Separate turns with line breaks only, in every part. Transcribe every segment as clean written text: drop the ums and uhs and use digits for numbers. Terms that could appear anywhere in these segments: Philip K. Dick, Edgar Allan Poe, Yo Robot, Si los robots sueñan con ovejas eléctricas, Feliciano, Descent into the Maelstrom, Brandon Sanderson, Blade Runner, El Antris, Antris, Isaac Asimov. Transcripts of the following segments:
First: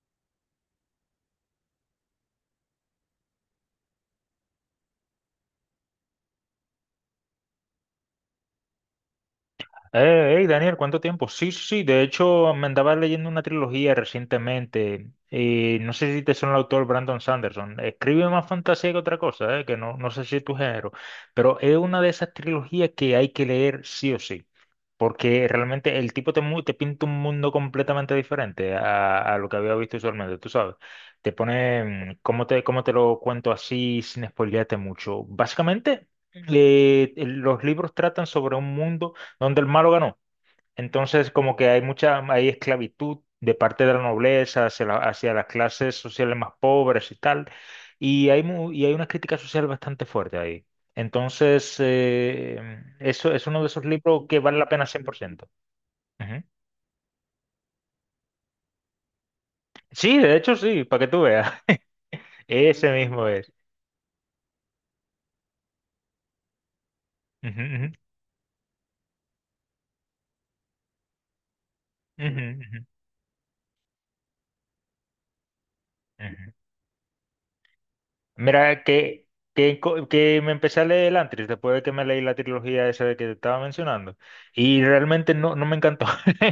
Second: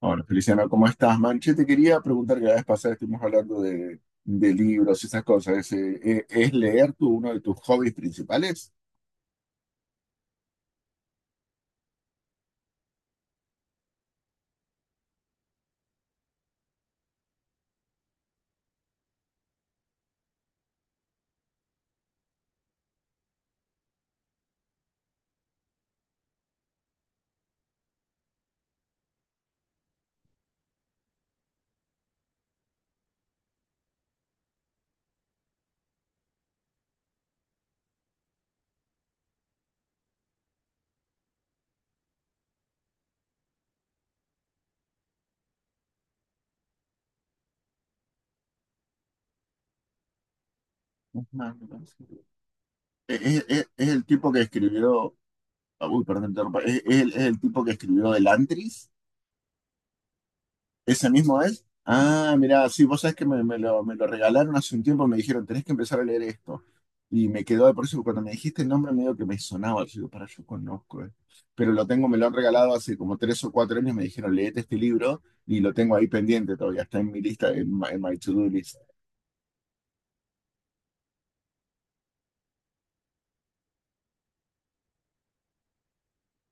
Hola, Feliciano, ¿cómo estás, man? Che, te quería preguntar que la vez pasada estuvimos hablando de libros y esas cosas. ¿Es leer tú uno de tus hobbies principales?
Hey, Daniel, ¿cuánto tiempo? Sí, sí, sí, de hecho me andaba leyendo una trilogía recientemente y no sé si te son el autor Brandon Sanderson. Escribe más fantasía que otra cosa, que no, no sé si es tu género, pero es una de esas trilogías que hay que leer sí o sí, porque realmente el tipo te, te pinta un mundo completamente diferente a lo que había visto usualmente, tú sabes. Te pone, cómo te lo cuento así sin spoilearte mucho? Básicamente, los libros tratan sobre un mundo donde el malo ganó. Entonces, como que hay mucha, hay esclavitud de parte de la nobleza hacia, hacia las clases sociales más pobres y tal, y hay, y hay una crítica social bastante fuerte ahí.
Es, Me
Entonces,
parece que-
eso
es-
es uno de
es-
esos
es el
libros
tipo
que
que
vale la pena
escribió.
100%.
Uy, perdón, te
Ujú.
interrumpa. ¿Es el tipo que escribió El Antris?
Sí, de hecho sí, para
¿Ese
que tú
mismo
veas.
es? Ah, mira, sí,
Ese
vos sabés que
mismo
me,
es.
me lo, me lo regalaron hace un tiempo. Me dijeron, tenés que empezar a leer esto. Y me
Ujú,
quedó, por
ujú,
eso cuando me dijiste el nombre medio que me sonaba, yo digo, para, yo conozco. Pero lo tengo, me lo han
ujú,
regalado
ujú,
hace como 3 o 4 años, me dijeron, leete este libro y lo tengo ahí
ujú.
pendiente todavía, está en mi lista, en my to-do list.
Mira, que me empecé a leer el Antris después de que me leí la trilogía esa de que te estaba mencionando. Y realmente no, no me encantó.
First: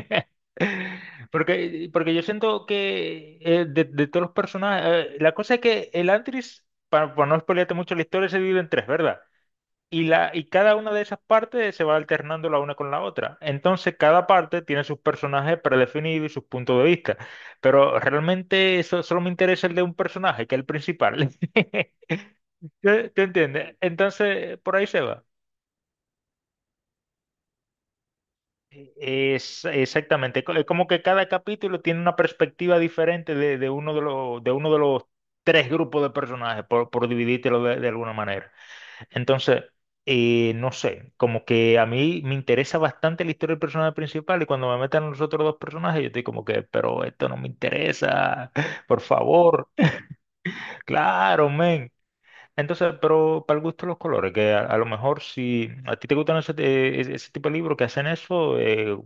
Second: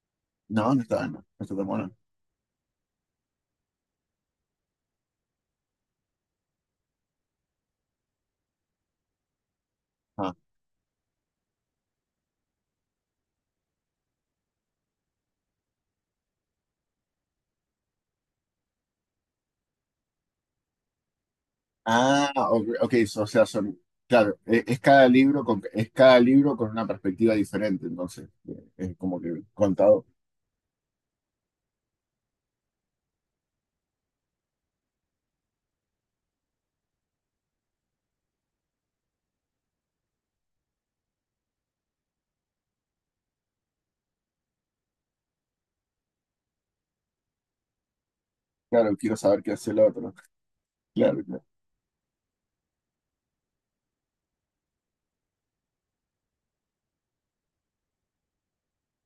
No, no está, no, no está tan
Porque,
bueno.
porque yo siento que de todos los personajes. La cosa es que el Antris, para no spoilearte mucho la historia, se divide en tres, ¿verdad? Y, la,
Ah,
y cada una de esas partes se va alternando la una con la otra. Entonces, cada parte tiene sus personajes predefinidos y sus puntos de vista. Pero realmente eso, solo me interesa el de un personaje, que es el principal.
Ah, ok, ok,
Te, te
o sea,
entiende.
son, claro,
Entonces, por ahí se va.
es cada libro con una perspectiva diferente, entonces, es como que
Es
contado.
exactamente. Es como que cada capítulo tiene una perspectiva diferente de, de uno de los tres grupos de personajes, por dividírtelo de alguna manera. Entonces, no sé, como que a mí me interesa bastante la historia del personaje principal y cuando me meten los otros dos personajes, yo estoy como que, pero esto no me interesa,
Claro,
por
quiero saber qué
favor,
hace el otro. Claro, claro.
claro, men. Entonces, pero para el gusto de los colores, que a lo mejor si a ti te gustan ese, ese tipo de libros que hacen eso,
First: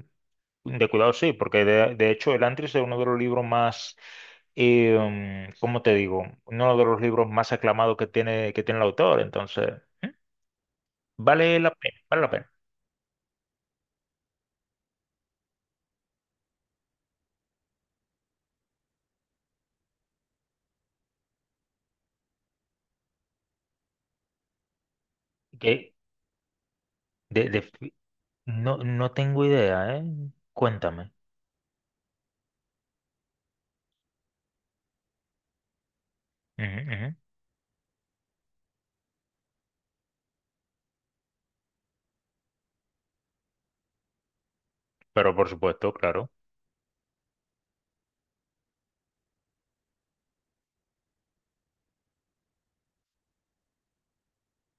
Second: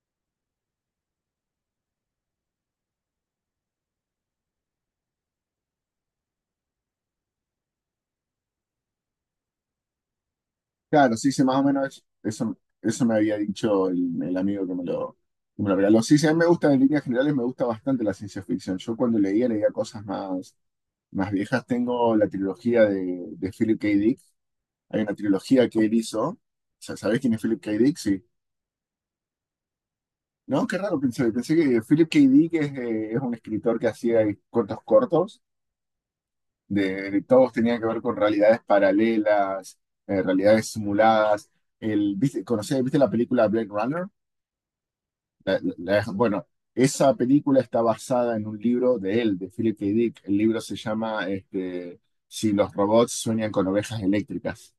de cuidado sí, porque de hecho el Antris es uno de los libros más, eh, ¿cómo te digo? Uno de los libros más aclamados que tiene el autor, entonces
Claro, sí, sí, más
vale
o
la
menos
pena, vale la pena.
eso, eso me había dicho el amigo que me lo regaló. Sí, sí, a mí me gustan en líneas generales, me gusta bastante la ciencia ficción. Yo cuando leía cosas más viejas. Tengo la trilogía de Philip K. Dick. Hay una trilogía que él
Que
hizo. O sea, ¿sabés quién es
de,
Philip
de-
K.
fi-
Dick? Sí.
no, no tengo idea, ¿eh?
No, qué raro
Cuéntame.
pensé. Pensé que Philip K. Dick es un escritor que hacía cortos cortos,
Ujú, ujú.
de todos tenían que ver con realidades paralelas, realidades simuladas. ¿Viste la película Blade Runner?
Pero por supuesto, claro.
Bueno, esa película está basada en un libro de él, de Philip K. Dick. El libro se llama Si los robots sueñan con ovejas eléctricas.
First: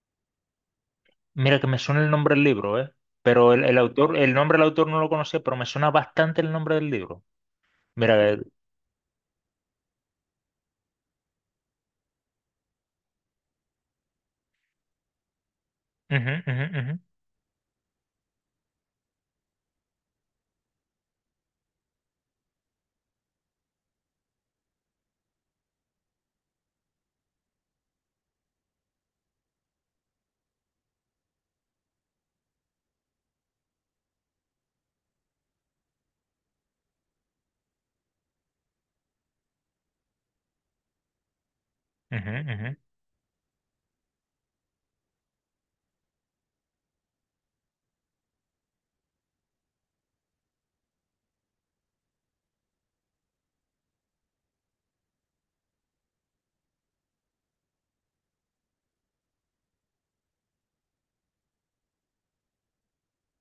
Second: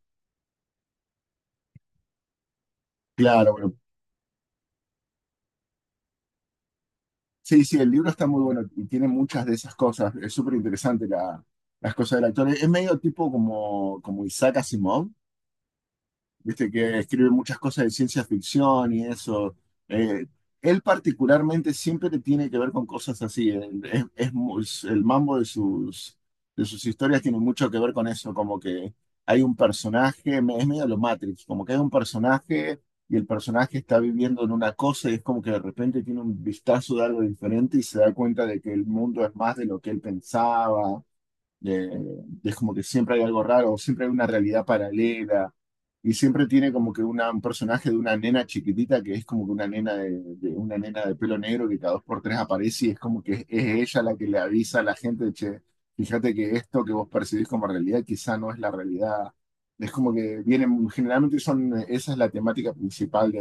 Mira que me suena el nombre del libro, ¿eh?
Claro,
Pero
bueno,
el autor, el nombre del autor no lo conocía, pero me suena bastante el nombre del libro.
sí, sí, el libro está
Mira,
muy bueno y tiene muchas de esas cosas. Es súper interesante las cosas del actor. Es medio tipo como Isaac Asimov,
ujú, ujú,
viste
ujú,
que escribe muchas cosas de ciencia ficción y eso. Eh, Él particularmente siempre te tiene que ver con cosas así. El mambo de sus historias tiene mucho que ver con eso, como que hay un personaje, es medio lo Matrix, como que hay un personaje y el personaje está viviendo en una cosa y es como que de repente tiene un vistazo de algo diferente y se da cuenta de que el mundo es más de lo que él pensaba. Eh,
ujú,
es como
ujú.
que siempre hay algo raro, siempre hay una realidad paralela. Y siempre tiene como que un personaje de una nena chiquitita que es como que una nena de pelo negro que cada dos por tres aparece y es como que ella la que le avisa a la gente, che, fíjate que esto que vos percibís como realidad quizá no es la realidad. Es como que vienen, generalmente son, esa es la temática principal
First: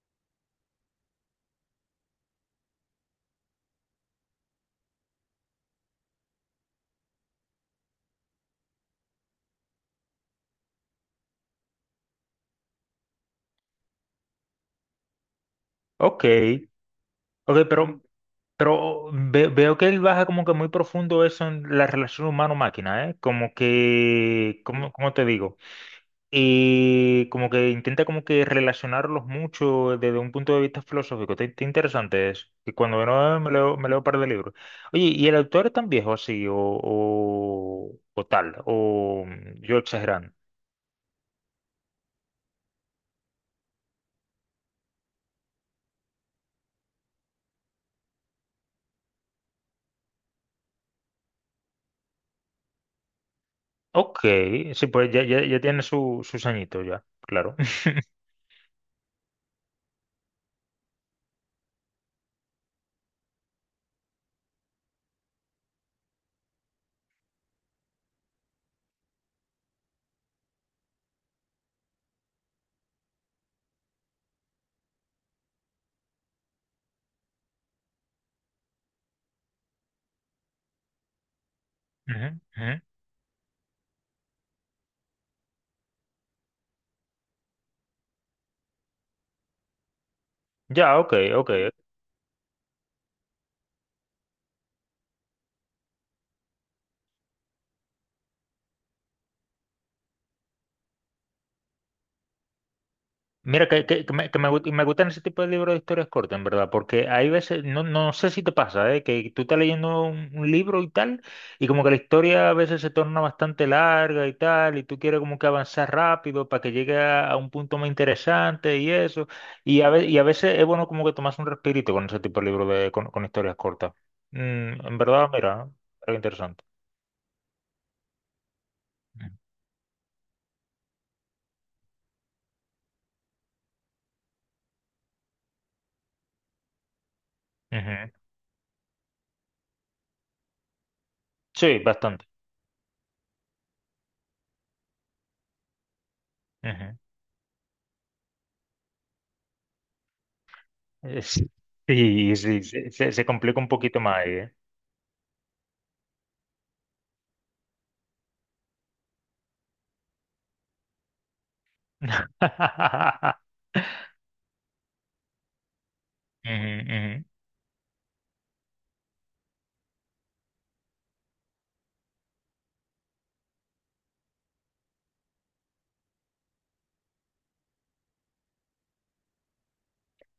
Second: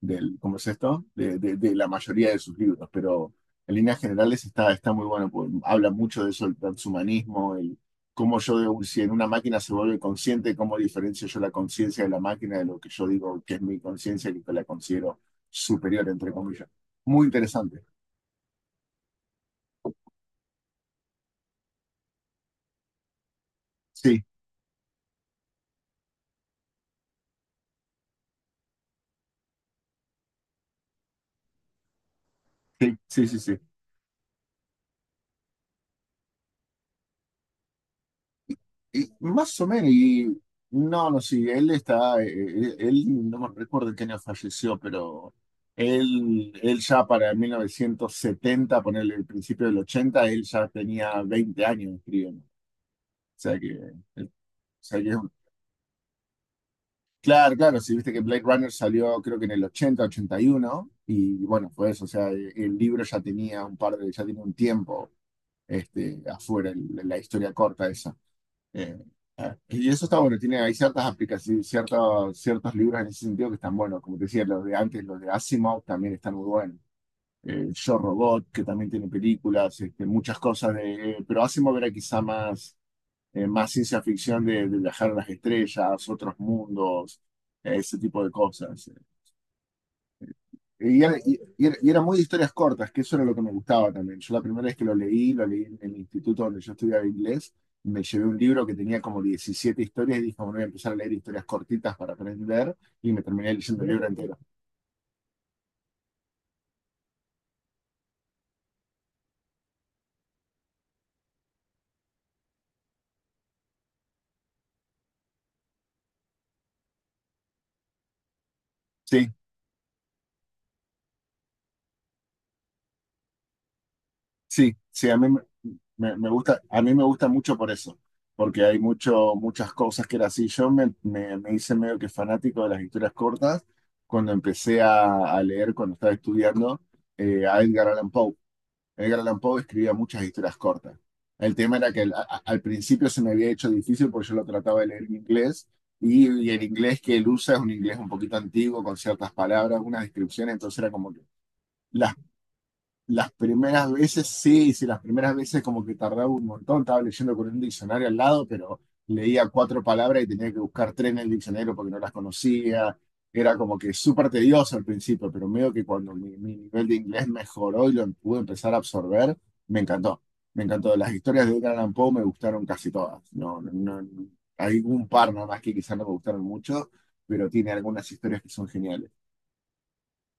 ¿cómo es esto? De la mayoría de sus libros, pero en líneas generales está muy bueno, porque habla mucho de eso, el transhumanismo, el cómo yo, de- si en una máquina se vuelve consciente, cómo diferencio yo la conciencia de la máquina de lo que yo digo que es mi conciencia y que la considero superior,
Ok,
entre comillas. Muy
ok,
interesante.
pero, veo que él baja como que muy profundo eso en la relación humano-máquina, ¿eh? Como
Sí,
que, ¿cómo, cómo te digo? Y como que intenta como que relacionarlos mucho desde un punto de vista filosófico. Está está interesante eso. Y
sí,
cuando
sí, sí,
no me
sí.
leo, me leo un par de libros. Oye, ¿y el autor es tan viejo así? O tal,
Y más o
yo
menos,
exagerando.
y no, no, sí, él está, no me recuerdo en qué año falleció, pero él ya para 1970, ponerle el principio del 80, él ya tenía 20 años escribiendo. O sea que,
Ok,
o
sí,
sea que
pues
es
ya, ya, ya tiene su, sus añitos ya,
claro,
claro.
claro, si viste que Blade Runner salió creo que en el 80, 81, y bueno, fue eso, el libro ya tenía ya tenía un tiempo afuera, la historia corta esa. Eh, y eso está bueno, hay ciertas aplicaciones, ciertos libros en ese sentido que están buenos, como te decía, los de antes, los de Asimov también están muy buenos. Yo Robot, que también tiene películas, muchas cosas pero Asimov era quizá
Ujú, ujú.
más ciencia ficción de viajar a las estrellas, otros mundos, ese tipo de cosas.
Ya,
Y
ok,
era, y-
ok.
y era- y era muy de historias cortas, que eso era lo que me gustaba también. Yo la primera vez que lo leí en el instituto donde yo estudiaba inglés, me llevé un libro que tenía como 17 historias y dije, bueno, voy a empezar a leer historias cortitas para aprender y me terminé
Mira,
leyendo el libro entero.
me gustan ese tipo de libros de historias cortas, en verdad, porque hay veces, no, no sé si te pasa, ¿eh? Que tú estás leyendo un libro y tal, y como que la historia a veces se torna bastante larga y tal, y tú quieres como que avanzar rápido para que llegue a un punto más interesante y eso,
Sí,
y a veces es bueno como que tomas un respirito con ese tipo de libros de, con historias cortas.
sí,
En
sí, a mí
verdad, mira, es interesante.
a mí me gusta mucho por eso, porque hay muchas cosas que era así. Yo me hice medio que fanático de las historias cortas cuando empecé a leer, cuando estaba estudiando, a Edgar Allan
Ujú.
Poe. Edgar Allan Poe escribía muchas historias cortas. El tema
Sí,
era que
bastante.
al principio se me había hecho difícil porque yo lo trataba de leer en inglés y el
Ujú.
inglés que él usa es un inglés un poquito antiguo con ciertas palabras, unas descripciones, entonces era como que
Es-
las
Sí, sí, se
las
complica un
primeras
poquito más
veces,
ahí, ¿eh?
sí, sí, las primeras veces como que tardaba un montón, estaba leyendo con un diccionario al lado, pero leía cuatro palabras y tenía que buscar tres en el diccionario porque no las conocía.
Ujú,
Era como que súper tedioso al principio, pero medio que cuando mi nivel de
ujú.
inglés mejoró y lo pude empezar a absorber, me encantó. Me encantó. Las historias de Edgar Allan Poe me gustaron casi todas. No, no, hay un par nada más que quizás no me gustaron mucho, pero tiene algunas historias que son geniales.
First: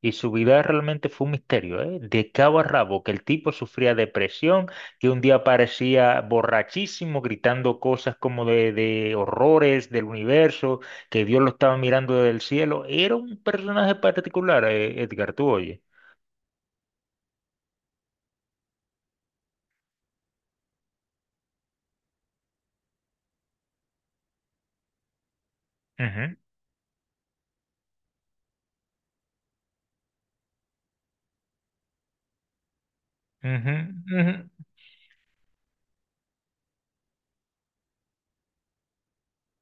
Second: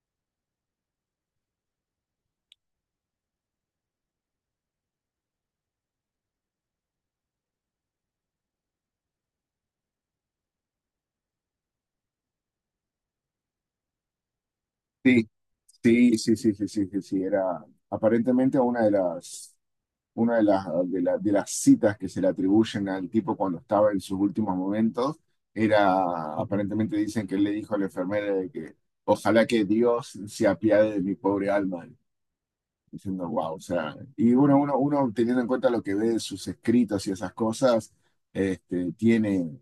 Y su vida realmente fue un misterio, ¿eh? De cabo a rabo, que el tipo sufría depresión, que un día parecía borrachísimo, gritando cosas como de horrores del universo, que Dios lo estaba mirando desde el cielo. Era un personaje particular,
Sí.
Edgar, tú oye.
Sí, sí, sí, sí, sí, sí, sí, era aparentemente una de las, de la- de las citas que se le atribuyen al tipo cuando estaba en sus últimos momentos,
Ujú,
aparentemente dicen que él le dijo a la enfermera de que ojalá que Dios se apiade de mi pobre alma diciendo, wow, o
ujú,
sea, y
ujú.
uno teniendo en cuenta lo que ve de sus escritos y esas cosas, este, tiene,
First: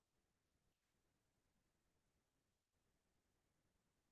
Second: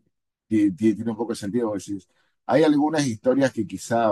tiene un poco de sentido. Porque decís, hay algunas historias que quizá,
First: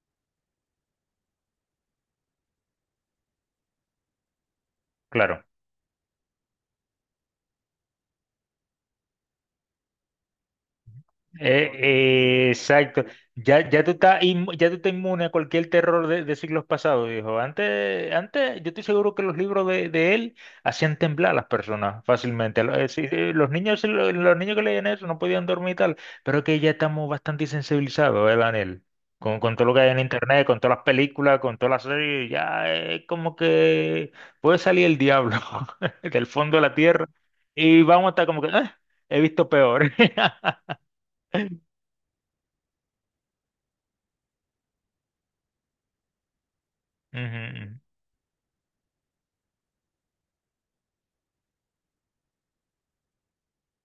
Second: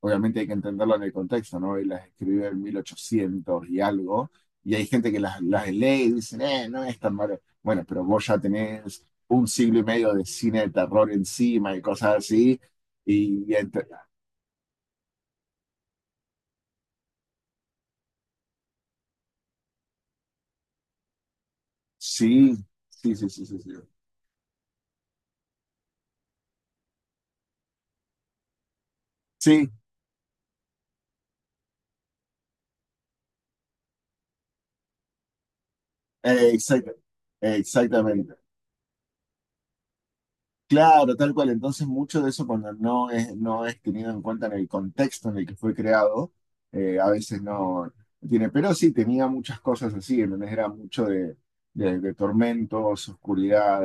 obviamente hay que entenderlo en el contexto, ¿no? Y las escribió en 1800 y algo, y hay gente que
Claro.
las lee y dicen, no es tan malo. Bueno, pero vos ya tenés un siglo y medio de cine de terror
Eh,
encima y cosas así,
exacto.
y
Ya,
ent-
ya tú estás inmune a cualquier terror de siglos pasados, dijo. Antes, antes, yo estoy seguro que los libros de él hacían temblar a las personas
sí,
fácilmente. Sí,
sí, sí,
sí,
sí,
los
sí. Sí,
niños, niños que leían eso no podían dormir y tal, pero que ya estamos bastante sensibilizados, ¿eh, Daniel? Con todo
sí,
lo que hay en internet, con todas las películas, con todas las series, ya es como que puede salir el diablo del
Eh,
fondo de la
exacta-
tierra y vamos a estar
exactamente.
como que, "Ah, he visto peor."
Claro, tal cual. Entonces, mucho de eso cuando no es tenido en cuenta en el contexto en el que fue creado, a veces
Ujú,
no tiene. Pero sí, tenía muchas cosas así. Entonces era mucho de tormentos, oscuridad,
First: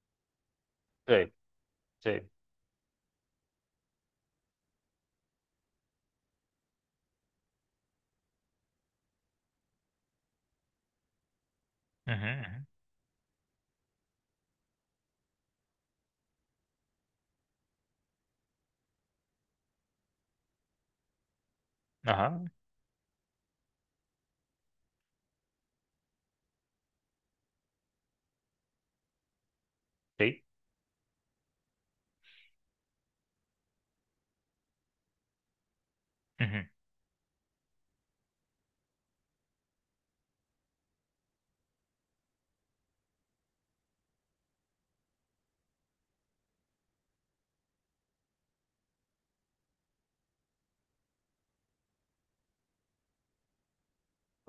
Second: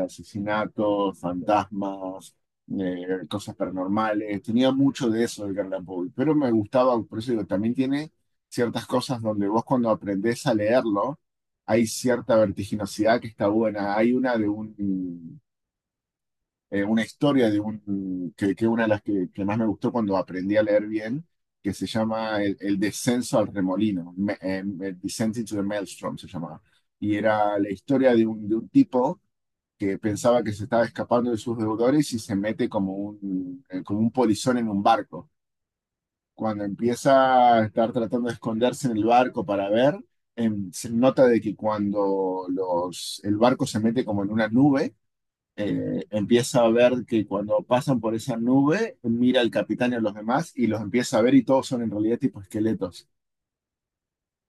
sí,
asesinatos,
sí.
fantasmas, cosas paranormales. Tenía mucho de eso el Garland Poe. Pero me gustaba, por eso digo, también tiene ciertas cosas donde vos cuando aprendés a leerlo, hay
Ujú,
cierta
ujú.
vertiginosidad que está buena. Hay una historia de un, que una de las que más me gustó cuando aprendí a leer bien, que se
Ujú.
llama
Ajá,
El descenso al remolino, el Descent into the Maelstrom se llamaba. Y era la historia de un, tipo que
sí.
pensaba que se estaba escapando de sus deudores y se mete como como un polizón en un barco. Cuando
Ujú,
empieza a estar tratando de esconderse en el barco para ver, se nota de que cuando el barco se mete como en una nube, empieza a ver que cuando pasan por esa nube, mira al capitán y a los demás y los empieza a ver y todos son en realidad tipo esqueletos.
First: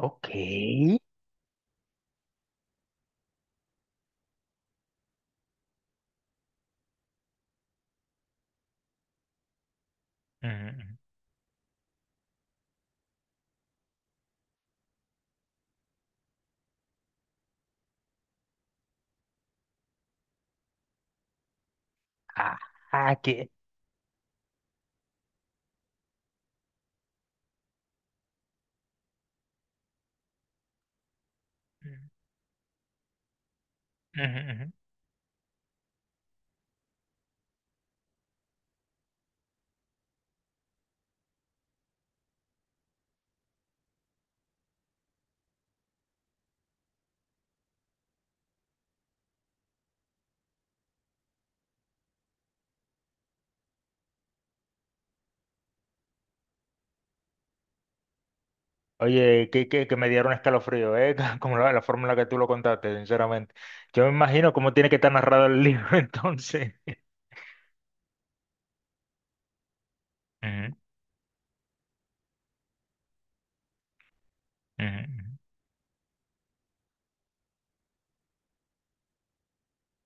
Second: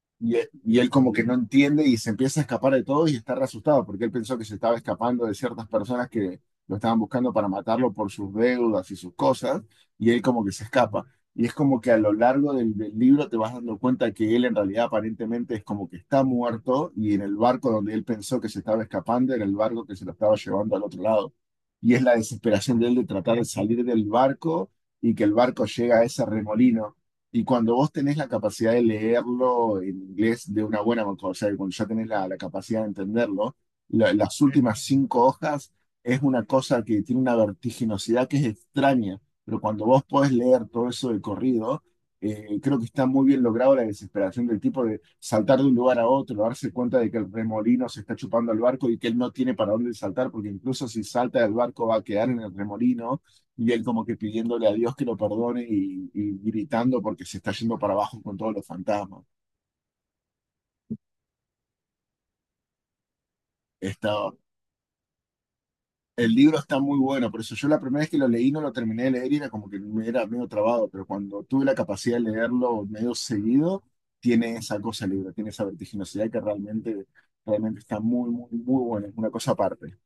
ok.
Y él
Ujú,
como que no entiende y se empieza a escapar de todos y está re asustado porque él pensó que se estaba escapando de ciertas personas que lo estaban buscando para matarlo por sus deudas y sus cosas y él como que se
ujú,
escapa. Y es como que a lo largo del libro te vas dando cuenta que él en realidad aparentemente es como que está muerto y en el barco donde él pensó que se estaba escapando era el barco que se lo estaba llevando al otro lado. Y es la desesperación de él de
ah,
tratar de
que...
salir del barco y que el barco llega a ese remolino y cuando vos tenés la capacidad de leerlo en inglés de una buena manera, o sea, cuando ya
ujú,
tenés la capacidad de entenderlo, las
ujú.
últimas
Ujú.
cinco hojas es una cosa que tiene una vertiginosidad que es extraña, pero cuando vos podés leer todo eso de corrido, creo que está muy bien logrado la desesperación del tipo de saltar de un lugar a otro, darse cuenta de que el remolino se está chupando al barco y que él no tiene para dónde saltar, porque incluso si salta del barco va a quedar en el remolino y él como que pidiéndole a Dios que lo perdone y gritando porque se está yendo para abajo con todos los fantasmas.
Oye, que me dieron escalofrío, ¿eh? Como la forma en la que tú lo contaste, sinceramente. Yo me
Está,
imagino cómo tiene que estar narrado el libro
el libro
entonces.
está muy bueno, por eso yo la primera vez que lo leí no lo terminé de leer y era como que me era medio
Ujú,
trabado, pero cuando tuve la capacidad de leerlo medio seguido, tiene esa
ujú,
cosa el libro,
ujú.
tiene esa vertiginosidad que realmente, realmente está muy, muy, muy buena, es una cosa aparte,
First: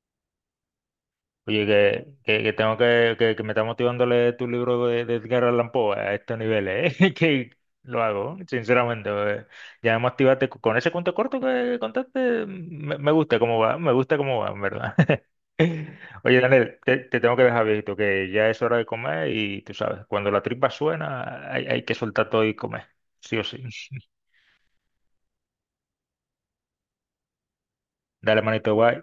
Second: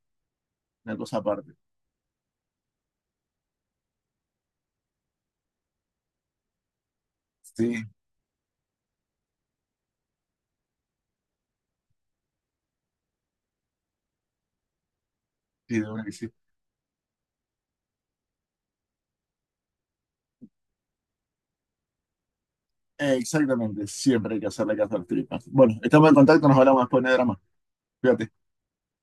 una cosa aparte.
Oye, que tengo que, que me está motivando a leer tu libro de Edgar Allan Poe a estos niveles, ¿eh? Que
Sí,
lo hago, sinceramente. Ya me activaste con ese cuento corto que contaste. Me gusta cómo va, me gusta cómo va, en verdad.
sí, de una que sí.
Oye, Daniel, te tengo que dejar, viejito, que ya es hora de comer y tú sabes, cuando la tripa suena, hay que soltar todo y comer, sí o sí.
Exactamente, siempre hay que hacerle caso a las tripas. Bueno, estamos en contacto, nos hablamos después de drama. Cuídate.
Dale, manito, guay.